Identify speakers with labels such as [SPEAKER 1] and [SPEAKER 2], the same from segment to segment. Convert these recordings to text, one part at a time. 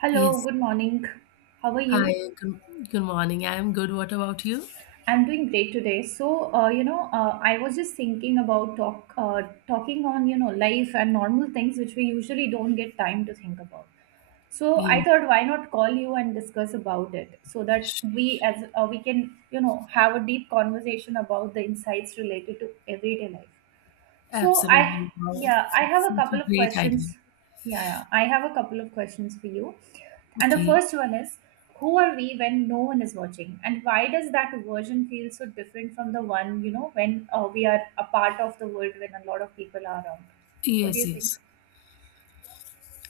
[SPEAKER 1] Hello,
[SPEAKER 2] Yes.
[SPEAKER 1] good morning. How are
[SPEAKER 2] Hi,
[SPEAKER 1] you?
[SPEAKER 2] good morning. I'm good. What about you?
[SPEAKER 1] I'm doing great today. I was just thinking about talking on, life and normal things which we usually don't get time to think about. So, I
[SPEAKER 2] Yeah,
[SPEAKER 1] thought why not call you and discuss about it so that we can, have a deep conversation about the insights related to everyday life. So I,
[SPEAKER 2] absolutely. Wow.
[SPEAKER 1] yeah, I have a
[SPEAKER 2] Such a
[SPEAKER 1] couple of
[SPEAKER 2] great idea.
[SPEAKER 1] questions. Yeah, I have a couple of questions for you. And the
[SPEAKER 2] Okay.
[SPEAKER 1] first one is, who are we when no one is watching, and why does that version feel so different from the one when we are a part of the world when a lot of people are around? What do
[SPEAKER 2] Yes,
[SPEAKER 1] you think?
[SPEAKER 2] yes.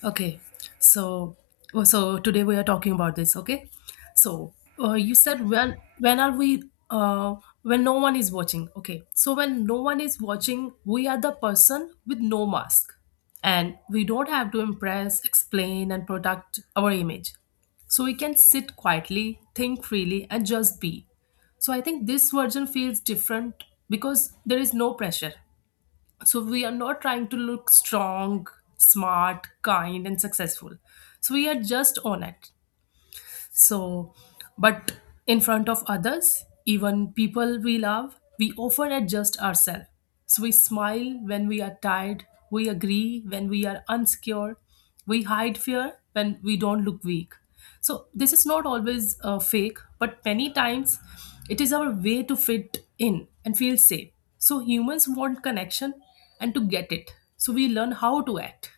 [SPEAKER 2] Okay, so so today we are talking about this. Okay, so you said when are we uh, when no one is watching? Okay, so when no one is watching, we are the person with no mask, and we don't have to impress, explain, and protect our image. So we can sit quietly, think freely, and just be. So I think this version feels different because there is no pressure, so we are not trying to look strong, smart, kind, and successful, so we are just on it. So, but in front of others, even people we love, we often adjust ourselves. So we smile when we are tired, we agree when we are unsecure, we hide fear when we don't look weak. So this is not always fake, but many times it is our way to fit in and feel safe. So humans want connection and to get it. So we learn how to act.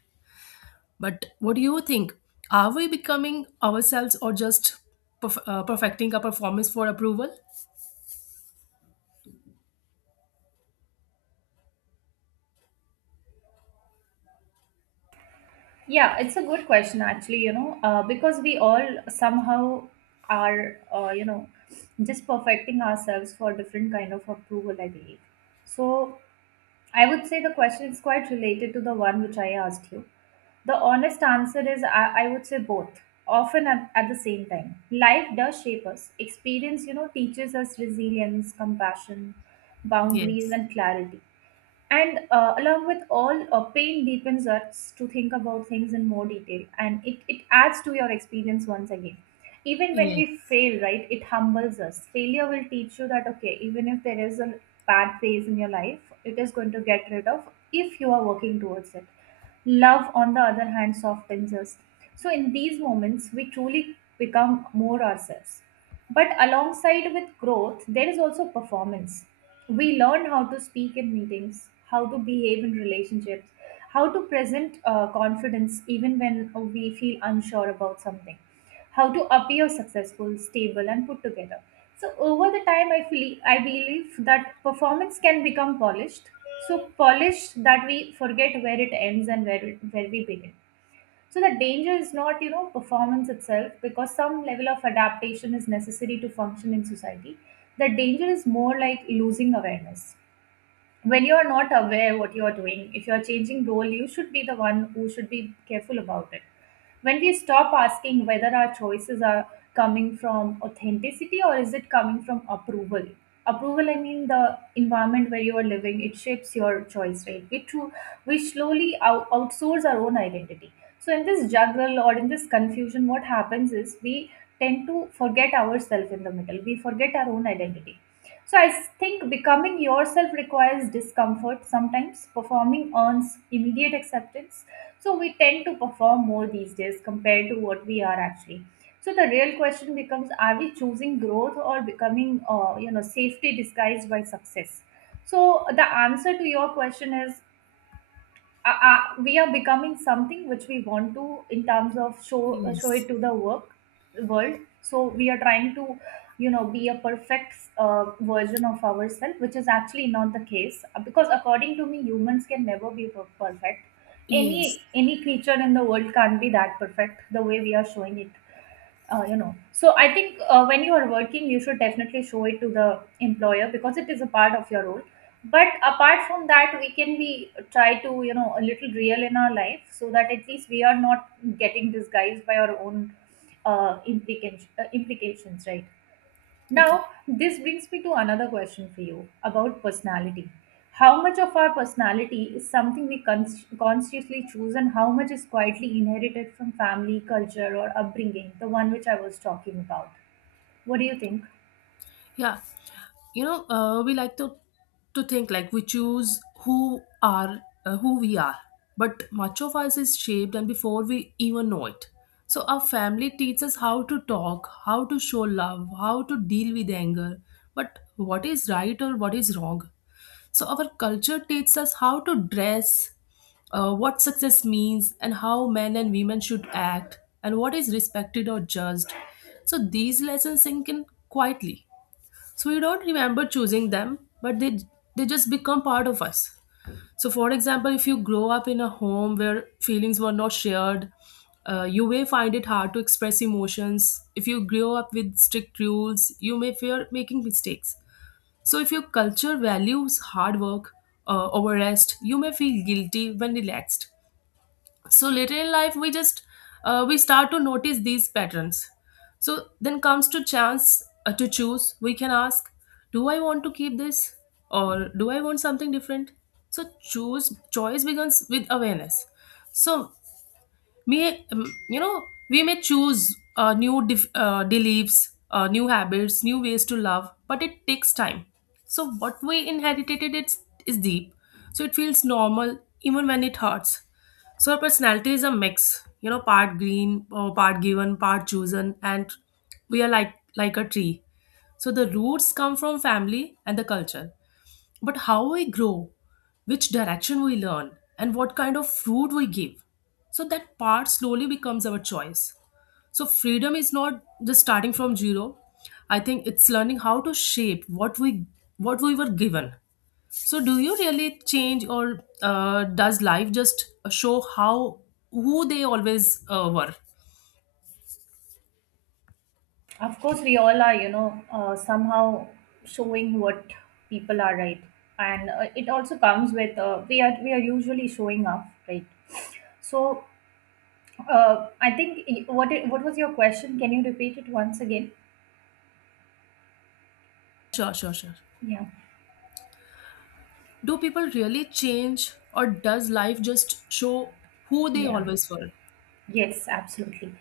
[SPEAKER 2] But what do you think? Are we becoming ourselves or just perfecting a performance for approval?
[SPEAKER 1] Yeah, it's a good question actually, because we all somehow are, just perfecting ourselves for different kind of approval, I believe. So I would say the question is quite related to the one which I asked you. The honest answer is I would say both, often at the same time. Life does shape us. Experience, teaches us resilience, compassion, boundaries,
[SPEAKER 2] Yes.
[SPEAKER 1] and clarity. And along with all, pain deepens us to think about things in more detail and it adds to your experience once again even when we
[SPEAKER 2] Yes.
[SPEAKER 1] fail, right? It humbles us. Failure will teach you that, okay, even if there is a bad phase in your life it is going to get rid of if you are working towards it. Love on the other hand softens us. So in these moments we truly become more ourselves, but alongside with growth there is also performance. We learn how to speak in meetings, how to behave in relationships, how to present confidence even when we feel unsure about something, how to appear successful, stable, and put together. So over the time, I feel I believe that performance can become polished. So polished that we forget where it ends and where we begin. So the danger is not, you know, performance itself, because some level of adaptation is necessary to function in society. The danger is more like losing awareness. When you're not aware what you're doing, if you're changing role, you should be the one who should be careful about it. When we stop asking whether our choices are coming from authenticity or is it coming from approval. Approval, I mean the environment where you are living, it shapes your choice, right? We true, we slowly outsource our own identity. So in this juggle or in this confusion what happens is we tend to forget ourselves in the middle, we forget our own identity. So I think becoming yourself requires discomfort. Sometimes performing earns immediate acceptance. So we tend to perform more these days compared to what we are actually. So the real question becomes: are we choosing growth or becoming, safety disguised by success? So the answer to your question is we are becoming something which we want to in terms of show
[SPEAKER 2] Yes.
[SPEAKER 1] it to the work world, so we are trying to, you know, be a perfect version of ourselves, which is actually not the case. Because according to me humans can never be perfect. any
[SPEAKER 2] Yes.
[SPEAKER 1] any creature in the world can't be that perfect the way we are showing it, so I think when you are working you should definitely show it to the employer because it is a part of your role, but apart from that we can be try to, you know, a little real in our life so that at least we are not getting disguised by our own implications, right? Now,
[SPEAKER 2] Okay.
[SPEAKER 1] this brings me to another question for you about personality. How much of our personality is something we consciously choose, and how much is quietly inherited from family, culture, or upbringing, the one which I was talking about? What do you think?
[SPEAKER 2] Yeah, you know, we like to think like we choose who are who we are, but much of us is shaped and before we even know it. So our family teaches us how to talk, how to show love, how to deal with anger, but what is right or what is wrong. So our culture teaches us how to dress, what success means, and how men and women should act, and what is respected or judged. So these lessons sink in quietly, so we don't remember choosing them, but they just become part of us. So for example, if you grow up in a home where feelings were not shared, you may find it hard to express emotions. If you grow up with strict rules, you may fear making mistakes. So if your culture values hard work over rest, you may feel guilty when relaxed. So later in life we just we start to notice these patterns. So then comes to chance to choose. We can ask, do I want to keep this or do I want something different? So choose choice begins with awareness. So may you know, we may choose new beliefs, new habits, new ways to love, but it takes time. So what we inherited is deep, so it feels normal even when it hurts. So our personality is a mix, you know, part green or part given, part chosen, and we are like a tree. So the roots come from family and the culture, but how we grow, which direction we learn, and what kind of food we give. So that part slowly becomes our choice. So freedom is not just starting from zero. I think it's learning how to shape what we were given. So do you really change, or does life just show how who they always were?
[SPEAKER 1] Of course, we all are, somehow showing what people are, right? And it also comes with we are usually showing up, right? So, I think what was your question? Can you repeat it once again?
[SPEAKER 2] Sure, sure, sure.
[SPEAKER 1] Yeah.
[SPEAKER 2] Do people really change, or does life just show who they
[SPEAKER 1] Yeah.
[SPEAKER 2] always were?
[SPEAKER 1] Yes, absolutely.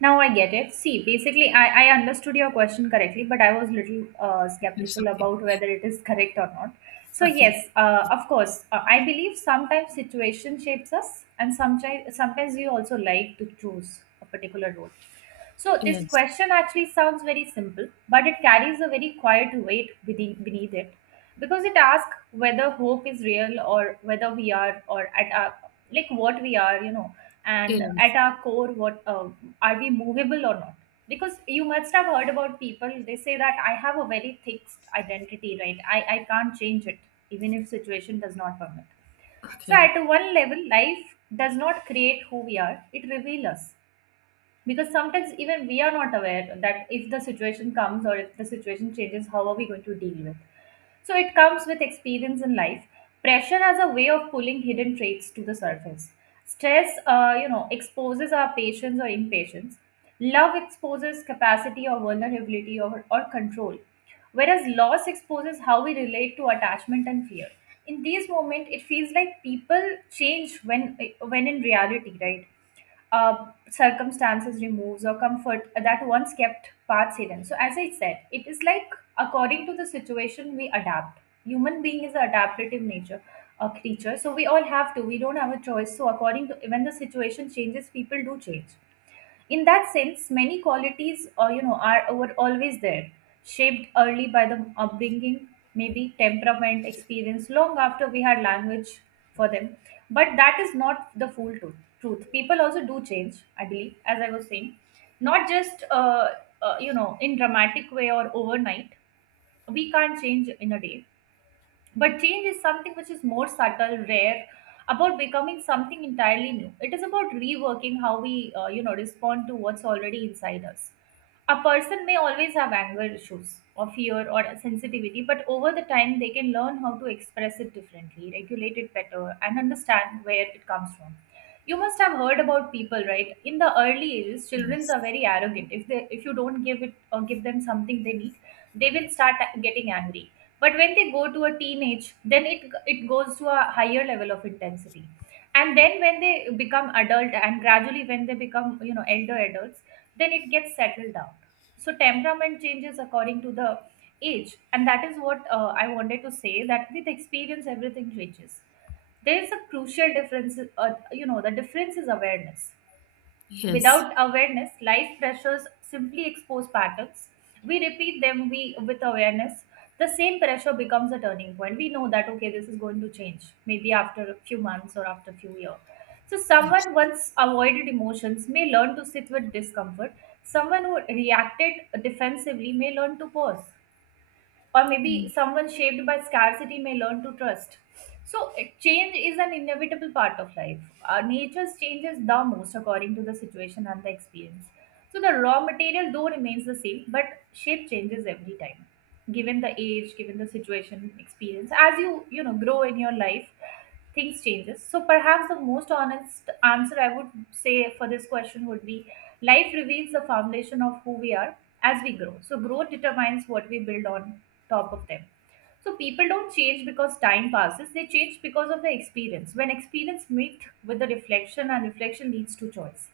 [SPEAKER 1] Now I get it. See, basically, I understood your question correctly, but I was little
[SPEAKER 2] It's
[SPEAKER 1] skeptical
[SPEAKER 2] okay.
[SPEAKER 1] about whether it is correct or not. So
[SPEAKER 2] Okay, okay.
[SPEAKER 1] yes, of course, I believe sometimes situation shapes us, and sometimes we also like to choose a particular road. So, this
[SPEAKER 2] Yes.
[SPEAKER 1] question actually sounds very simple, but it carries a very quiet weight beneath it because it asks whether hope is real or whether we are, or at our, like what we are, you know, and
[SPEAKER 2] Yes.
[SPEAKER 1] at our core, what are we movable or not? Because you must have heard about people, they say that I have a very fixed identity, right? I can't change it, even if situation does not permit. So
[SPEAKER 2] Okay.
[SPEAKER 1] at one level, life does not create who we are, it reveals us, because sometimes even we are not aware that if the situation comes or if the situation changes how are we going to deal with. So it comes with experience in life. Pressure as a way of pulling hidden traits to the surface. Stress, exposes our patience or impatience. Love exposes capacity or vulnerability, or control, whereas loss exposes how we relate to attachment and fear. In these moments it feels like people change, when in reality, right? uh, Circumstances removes or comfort that once kept parts hidden. So as I said, it is like according to the situation we adapt. Human being is an adaptive nature, a creature. So we all have to. We don't have a choice. So according to when the situation changes, people do change. In that sense many qualities, are, were always there, shaped early by the upbringing, maybe temperament experience long after we had language for them. But that is not the full truth. Truth, people also do change, I believe, as I was saying, not just in dramatic way or overnight. We can't change in a day, but change is something which is more subtle, rare, about becoming something entirely new. It is about reworking how we, respond to what's already inside us. A person may always have anger issues or fear or sensitivity, but over the time they can learn how to express it differently, regulate it better, and understand where it comes from. You must have heard about people, right? In the early ages, children
[SPEAKER 2] Yes.
[SPEAKER 1] are very arrogant. If they, if you don't give it or give them something they need, they will start getting angry. But when they go to a teenage, then it goes to a higher level of intensity, and then when they become adult, and gradually when they become, you know, elder adults, then it gets settled down. So temperament changes according to the age, and that is what I wanted to say, that with experience everything changes. There is a crucial difference, uh, the difference is awareness.
[SPEAKER 2] Yes.
[SPEAKER 1] Without awareness, life pressures simply expose patterns. We repeat them we with awareness. The same pressure becomes a turning point. We know that, okay, this is going to change, maybe after a few months or after a few years. So someone once avoided emotions may learn to sit with discomfort. Someone who reacted defensively may learn to pause, or maybe someone shaped by scarcity may learn to trust. So, change is an inevitable part of life. Nature's changes the most according to the situation and the experience. So, the raw material though remains the same, but shape changes every time, given the age, given the situation, experience. As you you know grow in your life, things changes. So, perhaps the most honest answer I would say for this question would be, life reveals the foundation of who we are as we grow. So, growth determines what we build on top of them. So, people don't change because time passes, they change because of the experience. When experience meets with the reflection, and reflection leads to choice.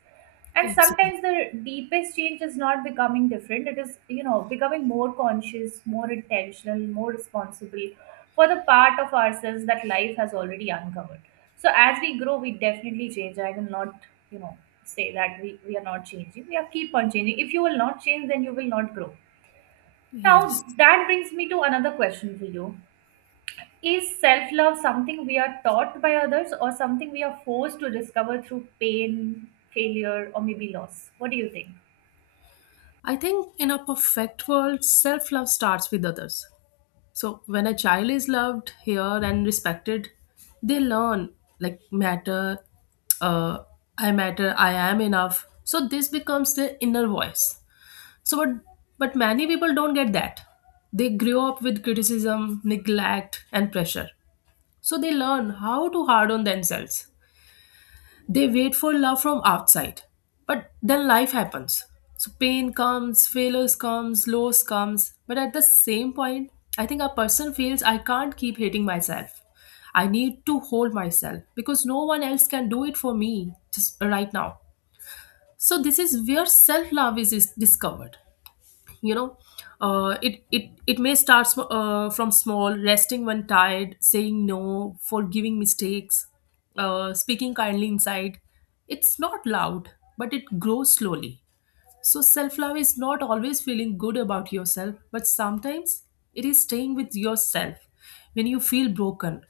[SPEAKER 1] And
[SPEAKER 2] Absolutely.
[SPEAKER 1] sometimes the deepest change is not becoming different, it is becoming more conscious, more intentional, more responsible for the part of ourselves that life has already uncovered. So as we grow we definitely change. I will not you know say that we are not changing. We are keep on changing. If you will not change then you will not grow.
[SPEAKER 2] Yes.
[SPEAKER 1] Now that brings me to another question for you. Is self-love something we are taught by others or something we are forced to discover through pain, failure, or maybe loss? What do you think?
[SPEAKER 2] I think in a perfect world, self love starts with others. So when a child is loved, heard, and respected, they learn like matter, uh, I matter, I am enough. So this becomes their inner voice. So but but many people don't get that. They grow up with criticism, neglect, and pressure. So they learn how to hard on themselves. They wait for love from outside. But then life happens. So pain comes, failures comes, loss comes. But at the same point, I think a person feels I can't keep hating myself. I need to hold myself because no one else can do it for me just right now. So this is where self-love is discovered, you know. It may start from small, resting when tired, saying no, forgiving mistakes, speaking kindly inside. It's not loud, but it grows slowly. So self love is not always feeling good about yourself, but sometimes it is staying with yourself when you feel broken.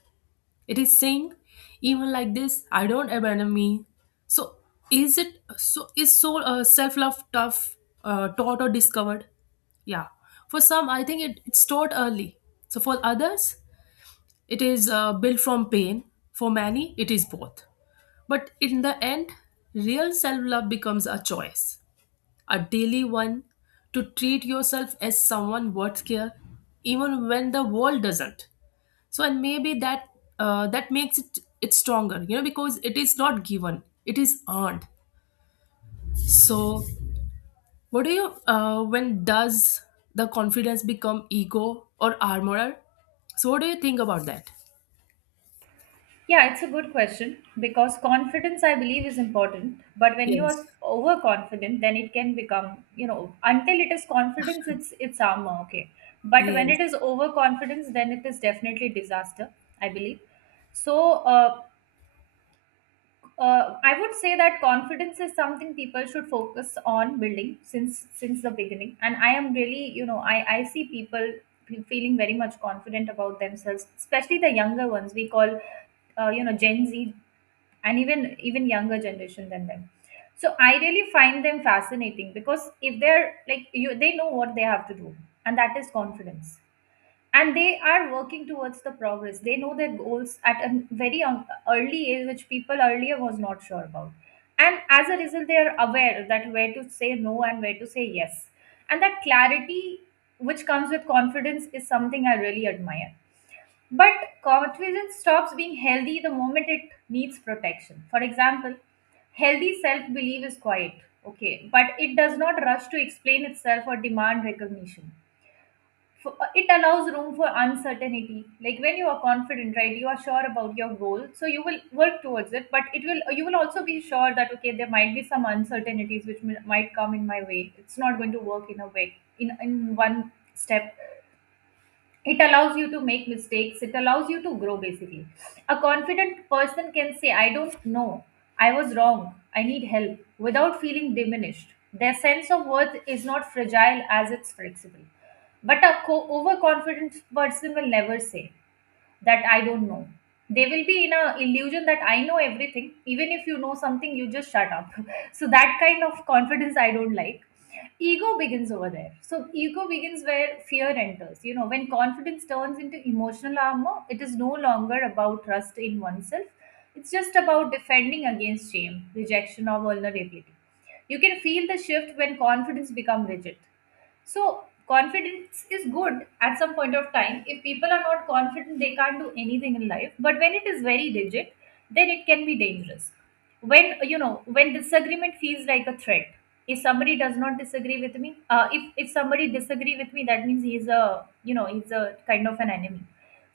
[SPEAKER 2] It is saying, even like this, I don't abandon me. So is it so is so self love tough taught or discovered? Yeah, for some I think it's taught early. So for others, it is built from pain. For many, it is both. But in the end, real self love becomes a choice, a daily one, to treat yourself as someone worth care, even when the world doesn't. So and maybe that makes it stronger, you know, because it is not given, it is earned. So what do you when does the confidence become ego or armorer? So what do you think about that?
[SPEAKER 1] Yeah, it's a good question because confidence, I believe, is important. But when you are
[SPEAKER 2] Yes.
[SPEAKER 1] overconfident, then it can become, you know, until it is confidence, it's armor, okay. But when
[SPEAKER 2] Yes.
[SPEAKER 1] it is overconfidence, then it is definitely disaster, I believe. So, uh, I would say that confidence is something people should focus on building since the beginning. And I am really, you know, I see people feeling very much confident about themselves, especially the younger ones. We call, you know, Gen Z and even younger generation than them. So I really find them fascinating because if they're like you, they know what they have to do, and that is confidence. And they are working towards the progress. They know their goals at a very early age, which people earlier was not sure about. And as a result, they are aware that where to say no and where to say yes. And that clarity, which comes with confidence, is something I really admire. But confidence stops being healthy the moment it needs protection. For example, healthy self belief is quiet, okay, but it does not rush to explain itself or demand recognition. For, it allows room for uncertainty. Like when you are confident, right, you are sure about your goal so you will work towards it, but it will you will also be sure that okay, there might be some uncertainties which might come in my way. It's not going to work in a way in one step. It allows you to make mistakes. It allows you to grow basically. A confident person can say I don't know, I was wrong, I need help, without feeling diminished. Their sense of worth is not fragile as it's flexible. But a overconfident person will never say that I don't know. They will be in a illusion that I know everything. Even if you know something, you just shut up. So that kind of confidence I don't like. Ego begins over there. So ego begins where fear enters. You know, when confidence turns into emotional armor, it is no longer about trust in oneself. It's just about defending against shame, rejection, or vulnerability. You can feel the shift when confidence becomes rigid. So confidence is good at some point of time. If people are not confident, they can't do anything in life. But when it is very rigid, then it can be dangerous. When, you know, when disagreement feels like a threat. If somebody does not disagree with me, if somebody disagree with me, that means he's a, you know, he's a kind of an enemy.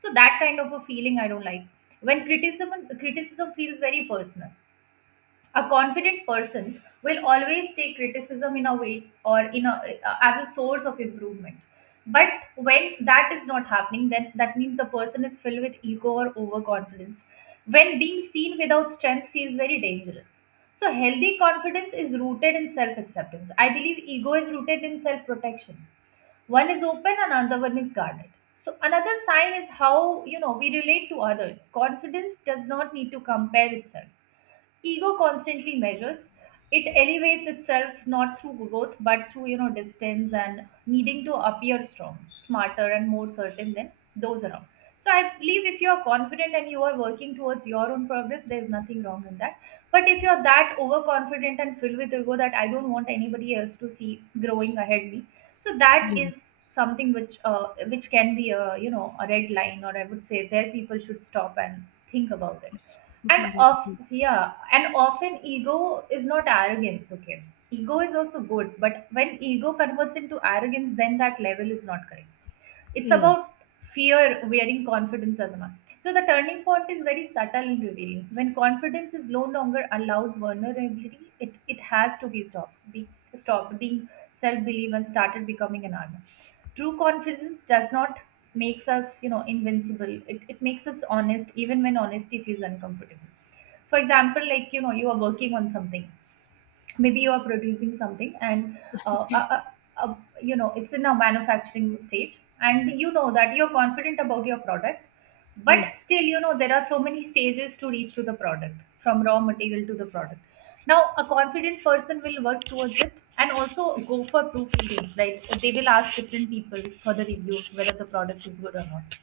[SPEAKER 1] So that kind of a feeling I don't like. When criticism feels very personal, a confident person will always take criticism in a way, or in a, as a source of improvement. But when that is not happening, then that means the person is filled with ego or overconfidence. When being seen without strength feels very dangerous. So healthy confidence is rooted in self acceptance, I believe. Ego is rooted in self protection. One is open, another one is guarded. So another sign is how, you know, we relate to others. Confidence does not need to compare itself. Ego constantly measures. It elevates itself not through growth but through, you know, distance and needing to appear strong, smarter, and more certain than those around. So I believe if you are confident and you are working towards your own progress, there's nothing wrong in that. But if you're that overconfident and filled with ego that I don't want anybody else to see growing ahead me, so that
[SPEAKER 2] Yes.
[SPEAKER 1] is something which can be a, you know, a red line, or I would say there people should stop and think about it. And
[SPEAKER 2] Yes,
[SPEAKER 1] of,
[SPEAKER 2] yes.
[SPEAKER 1] yeah, and often ego is not arrogance, okay. Ego is also good, but when ego converts into arrogance, then that level is not correct. It's
[SPEAKER 2] Yes.
[SPEAKER 1] about fear wearing confidence as a mask. So the turning point is very subtle and revealing. When confidence is no longer allows vulnerability, it has to be stopped being self-belief and started becoming an armor. True confidence does not makes us, you know, invincible. It makes us honest even when honesty feels uncomfortable. For example, like you know, you are working on something, maybe you are producing something and uh, uh, uh, uh, you know, it's in a manufacturing stage and you know that you're confident about your product. But
[SPEAKER 2] Yes.
[SPEAKER 1] still, you know, there are so many stages to reach to the product, from raw material to the product. Now a confident person will work towards it and also go for proofreadings, right. They will ask different people for the review whether the product is good or not.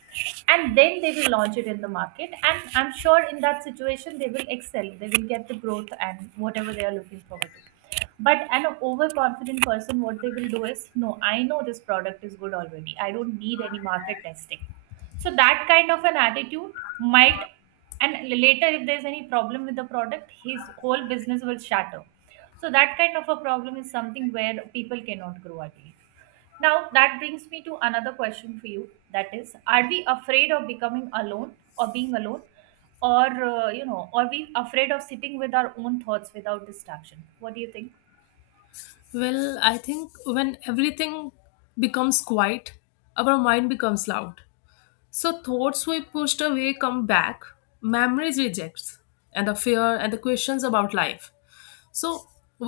[SPEAKER 1] And then they will launch it in the market, and I'm sure in that situation they will excel, they will get the growth and whatever they are looking forward to. But an overconfident person, what they will do is no, I know this product is good already, I don't need any market testing. So that kind of an attitude might, and later if there's any problem with the product, his whole business will shatter. So that kind of a problem is something where people cannot grow again. Now that brings me to another question for you. That is, are we afraid of becoming alone or being alone, or you know, are we afraid of sitting with our own thoughts without distraction? What do you think?
[SPEAKER 2] Well, I think when everything becomes quiet, our mind becomes loud. So thoughts we pushed away come back, memories rejects, and the fear and the questions about life. So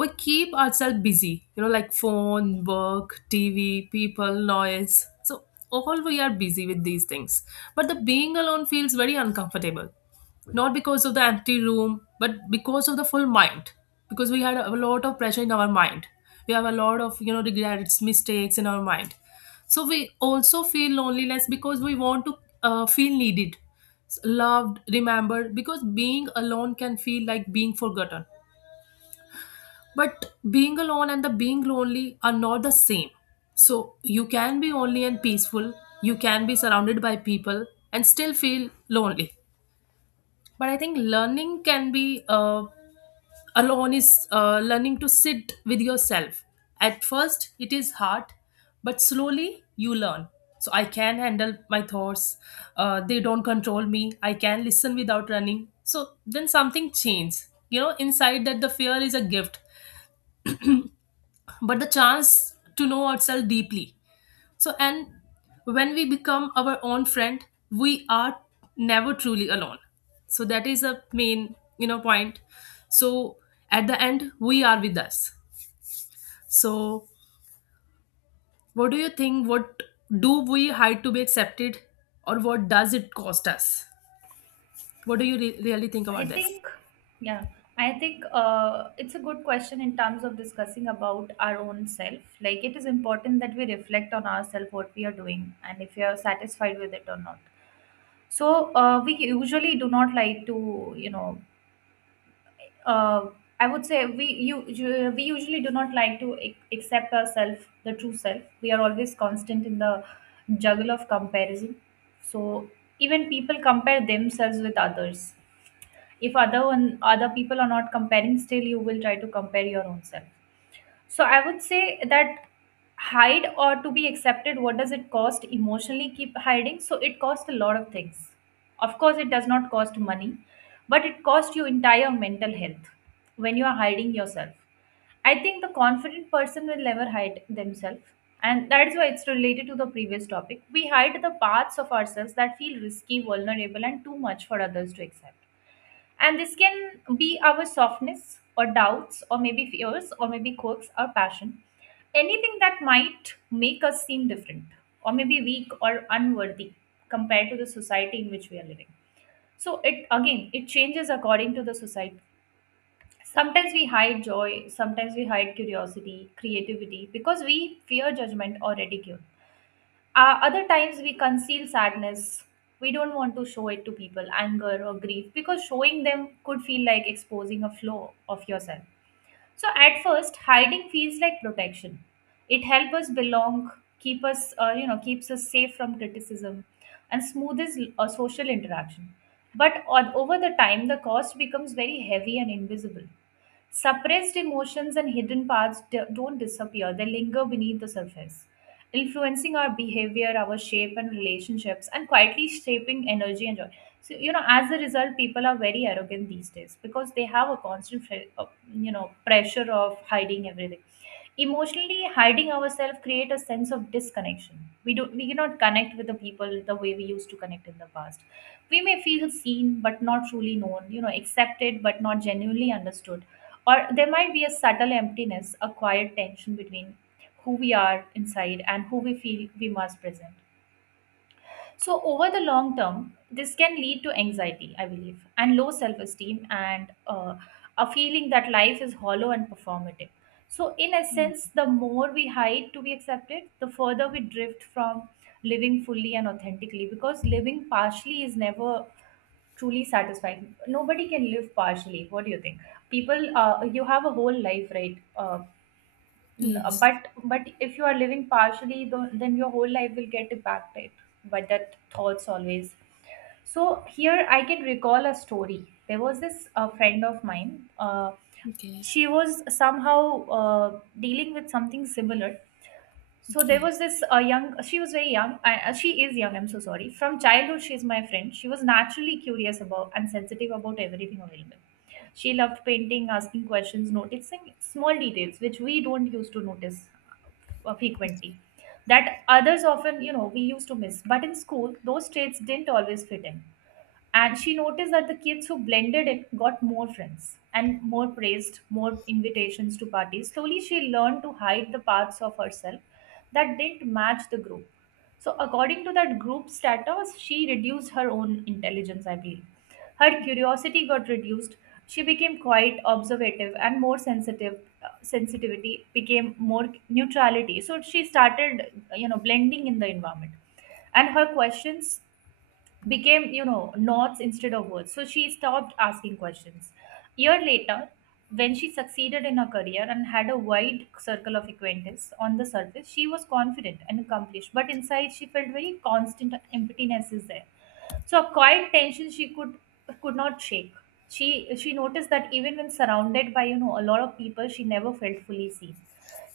[SPEAKER 2] we keep ourselves busy, you know, like phone, work, TV, people, noise. So all we are busy with these things. But the being alone feels very uncomfortable, not because of the empty room but because of the full mind, because we had a lot of pressure in our mind, we have a lot of, you know, regrets, mistakes in our mind. So we also feel loneliness because we want to feel needed, loved, remembered, because being alone can feel like being forgotten. But being alone and the being lonely are not the same. So you can be lonely and peaceful, you can be surrounded by people and still feel lonely. But I think learning can be uh, alone is learning to sit with yourself. At first it is hard, but slowly you learn, so I can handle my thoughts, they don't control me, I can listen without running. So then something changes, you know, inside, that the fear is a gift, but the chance to know ourselves deeply. So, and when we become our own friend, we are never truly alone. So that is a main, you know, point. So at the end, we are with us. So what do you think? What do we hide to be accepted, or what does it cost us? What do you really think about
[SPEAKER 1] I
[SPEAKER 2] this?
[SPEAKER 1] think, yeah, I think it's a good question in terms of discussing about our own self. Like it is important that we reflect on ourselves, what we are doing, and if we are satisfied with it or not. So we usually do not like to, you know, uh, I would say we you, you we usually do not like to accept ourselves, the true self. We are always constant in the juggle of comparison. So even people compare themselves with others. If other people are not comparing, still you will try to compare your own self. So I would say that hide or to be accepted, what does it cost? Emotionally keep hiding. So it costs a lot of things. Of course, it does not cost money, but it costs your entire mental health when you are hiding yourself. I think the confident person will never hide themselves. And that is why it's related to the previous topic. We hide the parts of ourselves that feel risky, vulnerable, and too much for others to accept. And this can be our softness or doubts or maybe fears or maybe quirks or passion. Anything that might make us seem different or maybe weak or unworthy compared to the society in which we are living. So it, again it changes according to the society. Sometimes we hide joy, sometimes we hide curiosity, creativity, because we fear judgment or ridicule. Other times we conceal sadness. We don't want to show it to people, anger or grief, because showing them could feel like exposing a flaw of yourself. So at first, hiding feels like protection. It helps us belong, keep us, you know, keeps us safe from criticism, and smoothes social interaction. But on, over the time, the cost becomes very heavy and invisible. Suppressed emotions and hidden parts don't disappear, they linger beneath the surface, influencing our behavior, our shape, and relationships, and quietly shaping energy and joy. So, you know, as a result, people are very arrogant these days because they have a constant, you know, pressure of hiding everything. Emotionally hiding ourselves create a sense of disconnection. We cannot connect with the people the way we used to connect in the past. We may feel seen but not truly known, you know, accepted but not genuinely understood, or there might be a subtle emptiness, a quiet tension between who we are inside and who we feel we must present. So, over the long term, this can lead to anxiety, I believe, and low self esteem, and a feeling that life is hollow and performative. So, in essence, the more we hide to be accepted, the further we drift from living fully and authentically, because living partially is never truly satisfying. Nobody can live partially. What do you think? People, you have a whole life, right?
[SPEAKER 2] Yes.
[SPEAKER 1] But if you are living partially, then your whole life will get impacted by that thoughts always. So here I can recall a story. There was this friend of mine.
[SPEAKER 2] Okay.
[SPEAKER 1] She was somehow dealing with something similar, so there
[SPEAKER 2] Okay.
[SPEAKER 1] was this she was very young, she is young, I'm so sorry. From childhood, she's my friend. She was naturally curious about and sensitive about everything available. She loved painting, asking questions, noticing small details which we don't used to notice frequently. That others often, we used to miss. But in school, those traits didn't always fit in. And she noticed that the kids who blended in got more friends and more praised, more invitations to parties. Slowly, she learned to hide the parts of herself that didn't match the group. So, according to that group status, she reduced her own intelligence, I believe. Her curiosity got reduced. She became quite observative and more sensitive. Sensitivity became more neutrality. So, she started, blending in the environment, and her questions became, knots instead of words, so she stopped asking questions. Year later, when she succeeded in her career and had a wide circle of acquaintances, on the surface she was confident and accomplished, but inside she felt very constant emptiness is there, so a quiet tension she could not shake. She noticed that even when surrounded by, a lot of people, she never felt fully seen.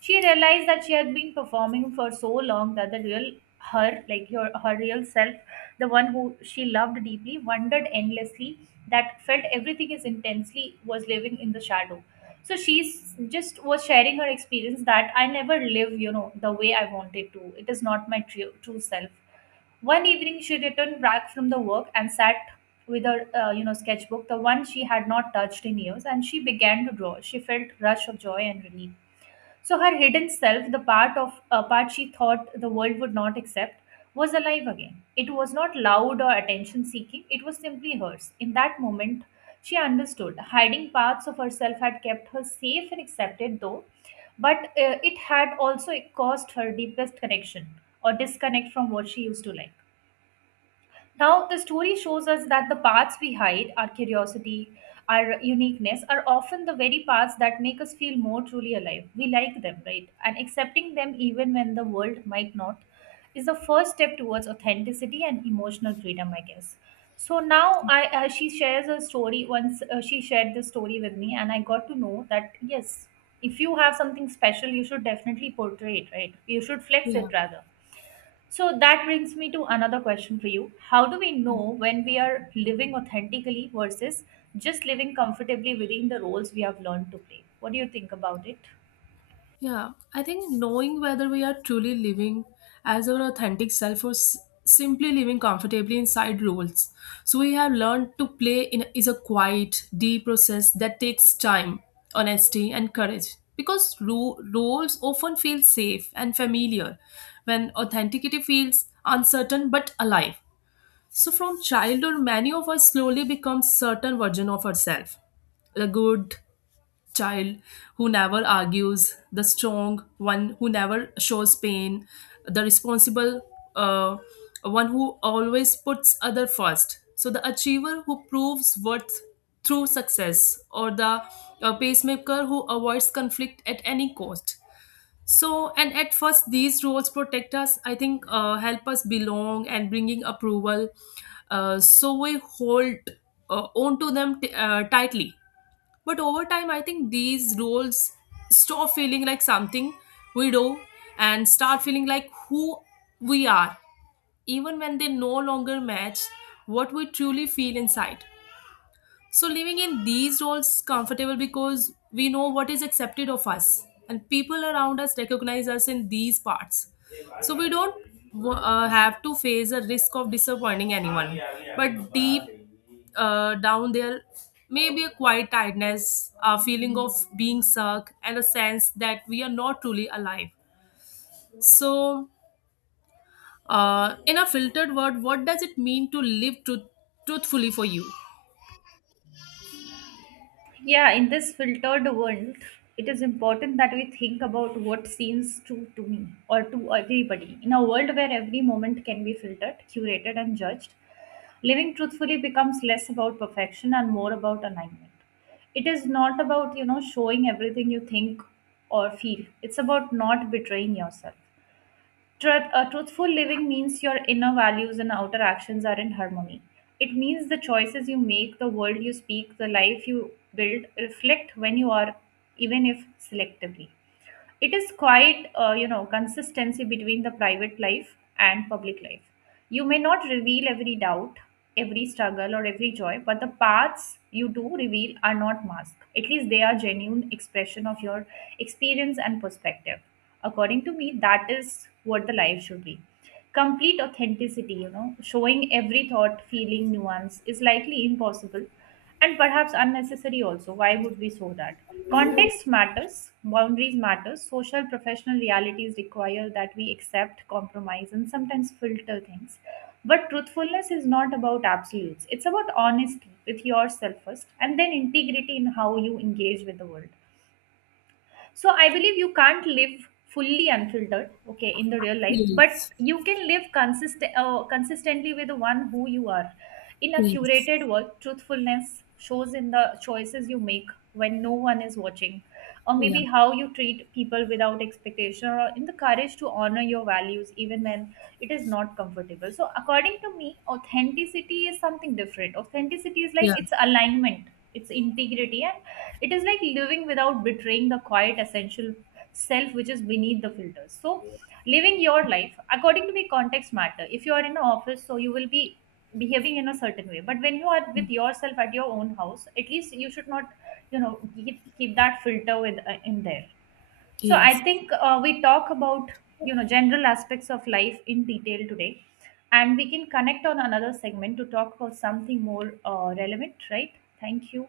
[SPEAKER 1] She realized that she had been performing for so long that the real her, real self, the one who she loved deeply, wondered endlessly, that felt everything is intensely, was living in the shadow. So she's just was sharing her experience that I never live, the way I wanted to. It is not my true, true self. One evening, she returned back from the work and sat with her, sketchbook, the one she had not touched in years, and she began to draw. She felt rush of joy and relief. So her hidden self, the part of a part she thought the world would not accept, was alive again. It was not loud or attention seeking, it was simply hers. In that moment, she understood. Hiding parts of herself had kept her safe and accepted, though, but it had also caused her deepest connection or disconnect from what she used to like. Now, the story shows us that the parts we hide, our curiosity, our uniqueness, are often the very parts that make us feel more truly alive. We like them, right? And accepting them, even when the world might not, is the first step towards authenticity and emotional freedom, I guess. So now, I she shares a story. Once she shared this story with me, and I got to know that yes, if you have something special, you should definitely portray it, right? You should flex
[SPEAKER 2] Yeah.
[SPEAKER 1] it rather. So that brings me to another question for you. How do we know when we are living authentically versus just living comfortably within the roles we have learned to play? What do you think about it?
[SPEAKER 2] Yeah, I think knowing whether we are truly living as our authentic self or simply living comfortably inside roles, so we have learned to play in, is a quiet, deep process that takes time, honesty, and courage. Because ro roles often feel safe and familiar, when authenticity feels uncertain but alive. So from childhood, many of us slowly become certain version of ourselves, the good child who never argues, the strong one who never shows pain, the responsible uh, one who always puts other first. So the achiever who proves worth through success, or the pacemaker who avoids conflict at any cost. So and at first these roles protect us. I think help us belong and bringing approval. So we hold onto them tightly, but over time, I think these roles stop feeling like something we do and start feeling like who we are, even when they no longer match what we truly feel inside. So living in these roles comfortable because we know what is accepted of us and people around us recognize us in these parts. So we don't have to face a risk of disappointing anyone. But deep down there may be a quiet tiredness, a feeling of being stuck, and a sense that we are not truly alive. So in a filtered word, what does it mean to live truthfully for you?
[SPEAKER 1] Yeah, in this filtered world, it is important that we think about what seems true to me or to everybody. In a world where every moment can be filtered, curated, and judged, living truthfully becomes less about perfection and more about alignment. It is not about, showing everything you think or feel, it's about not betraying yourself. Truthful living means your inner values and outer actions are in harmony. It means the choices you make, the world you speak, the life you build reflect when you are, even if selectively. It is quite you know, consistency between the private life and public life. You may not reveal every doubt, every struggle, or every joy, but the paths you do reveal are not masked, at least they are genuine expression of your experience and perspective. According to me, that is what the life should be. Complete authenticity, you know, showing every thought, feeling, nuance is likely impossible and perhaps unnecessary also. Why would we show that? Context matters, boundaries matter, social professional realities require that we accept, compromise, and sometimes filter things. But truthfulness is not about absolutes. It's about honesty with yourself first and then integrity in how you engage with the world. So I believe you can't live fully unfiltered, okay, in the real life, but
[SPEAKER 2] Yes.
[SPEAKER 1] you can live consistently with the one who you are. In a
[SPEAKER 2] Yes.
[SPEAKER 1] curated world, truthfulness shows in the choices you make when no one is watching, or
[SPEAKER 2] Yeah.
[SPEAKER 1] maybe how you treat people without expectation, or in the courage to honor your values even when it is not comfortable. So according to me, authenticity is something different. Authenticity is like
[SPEAKER 2] Yeah.
[SPEAKER 1] it's alignment, it's integrity, it is like living without betraying the quiet essential self which is beneath the filters. So living your life, according to me, context matter. If you are in an office, so you will be behaving in a certain way, but when you are with yourself at your own house, at least you should not, you know, keep that filter with in there. So
[SPEAKER 2] Yes.
[SPEAKER 1] I think we talk about, you know, general aspects of life in detail today, and we can connect on another segment to talk about something more relevant, right? Thank you.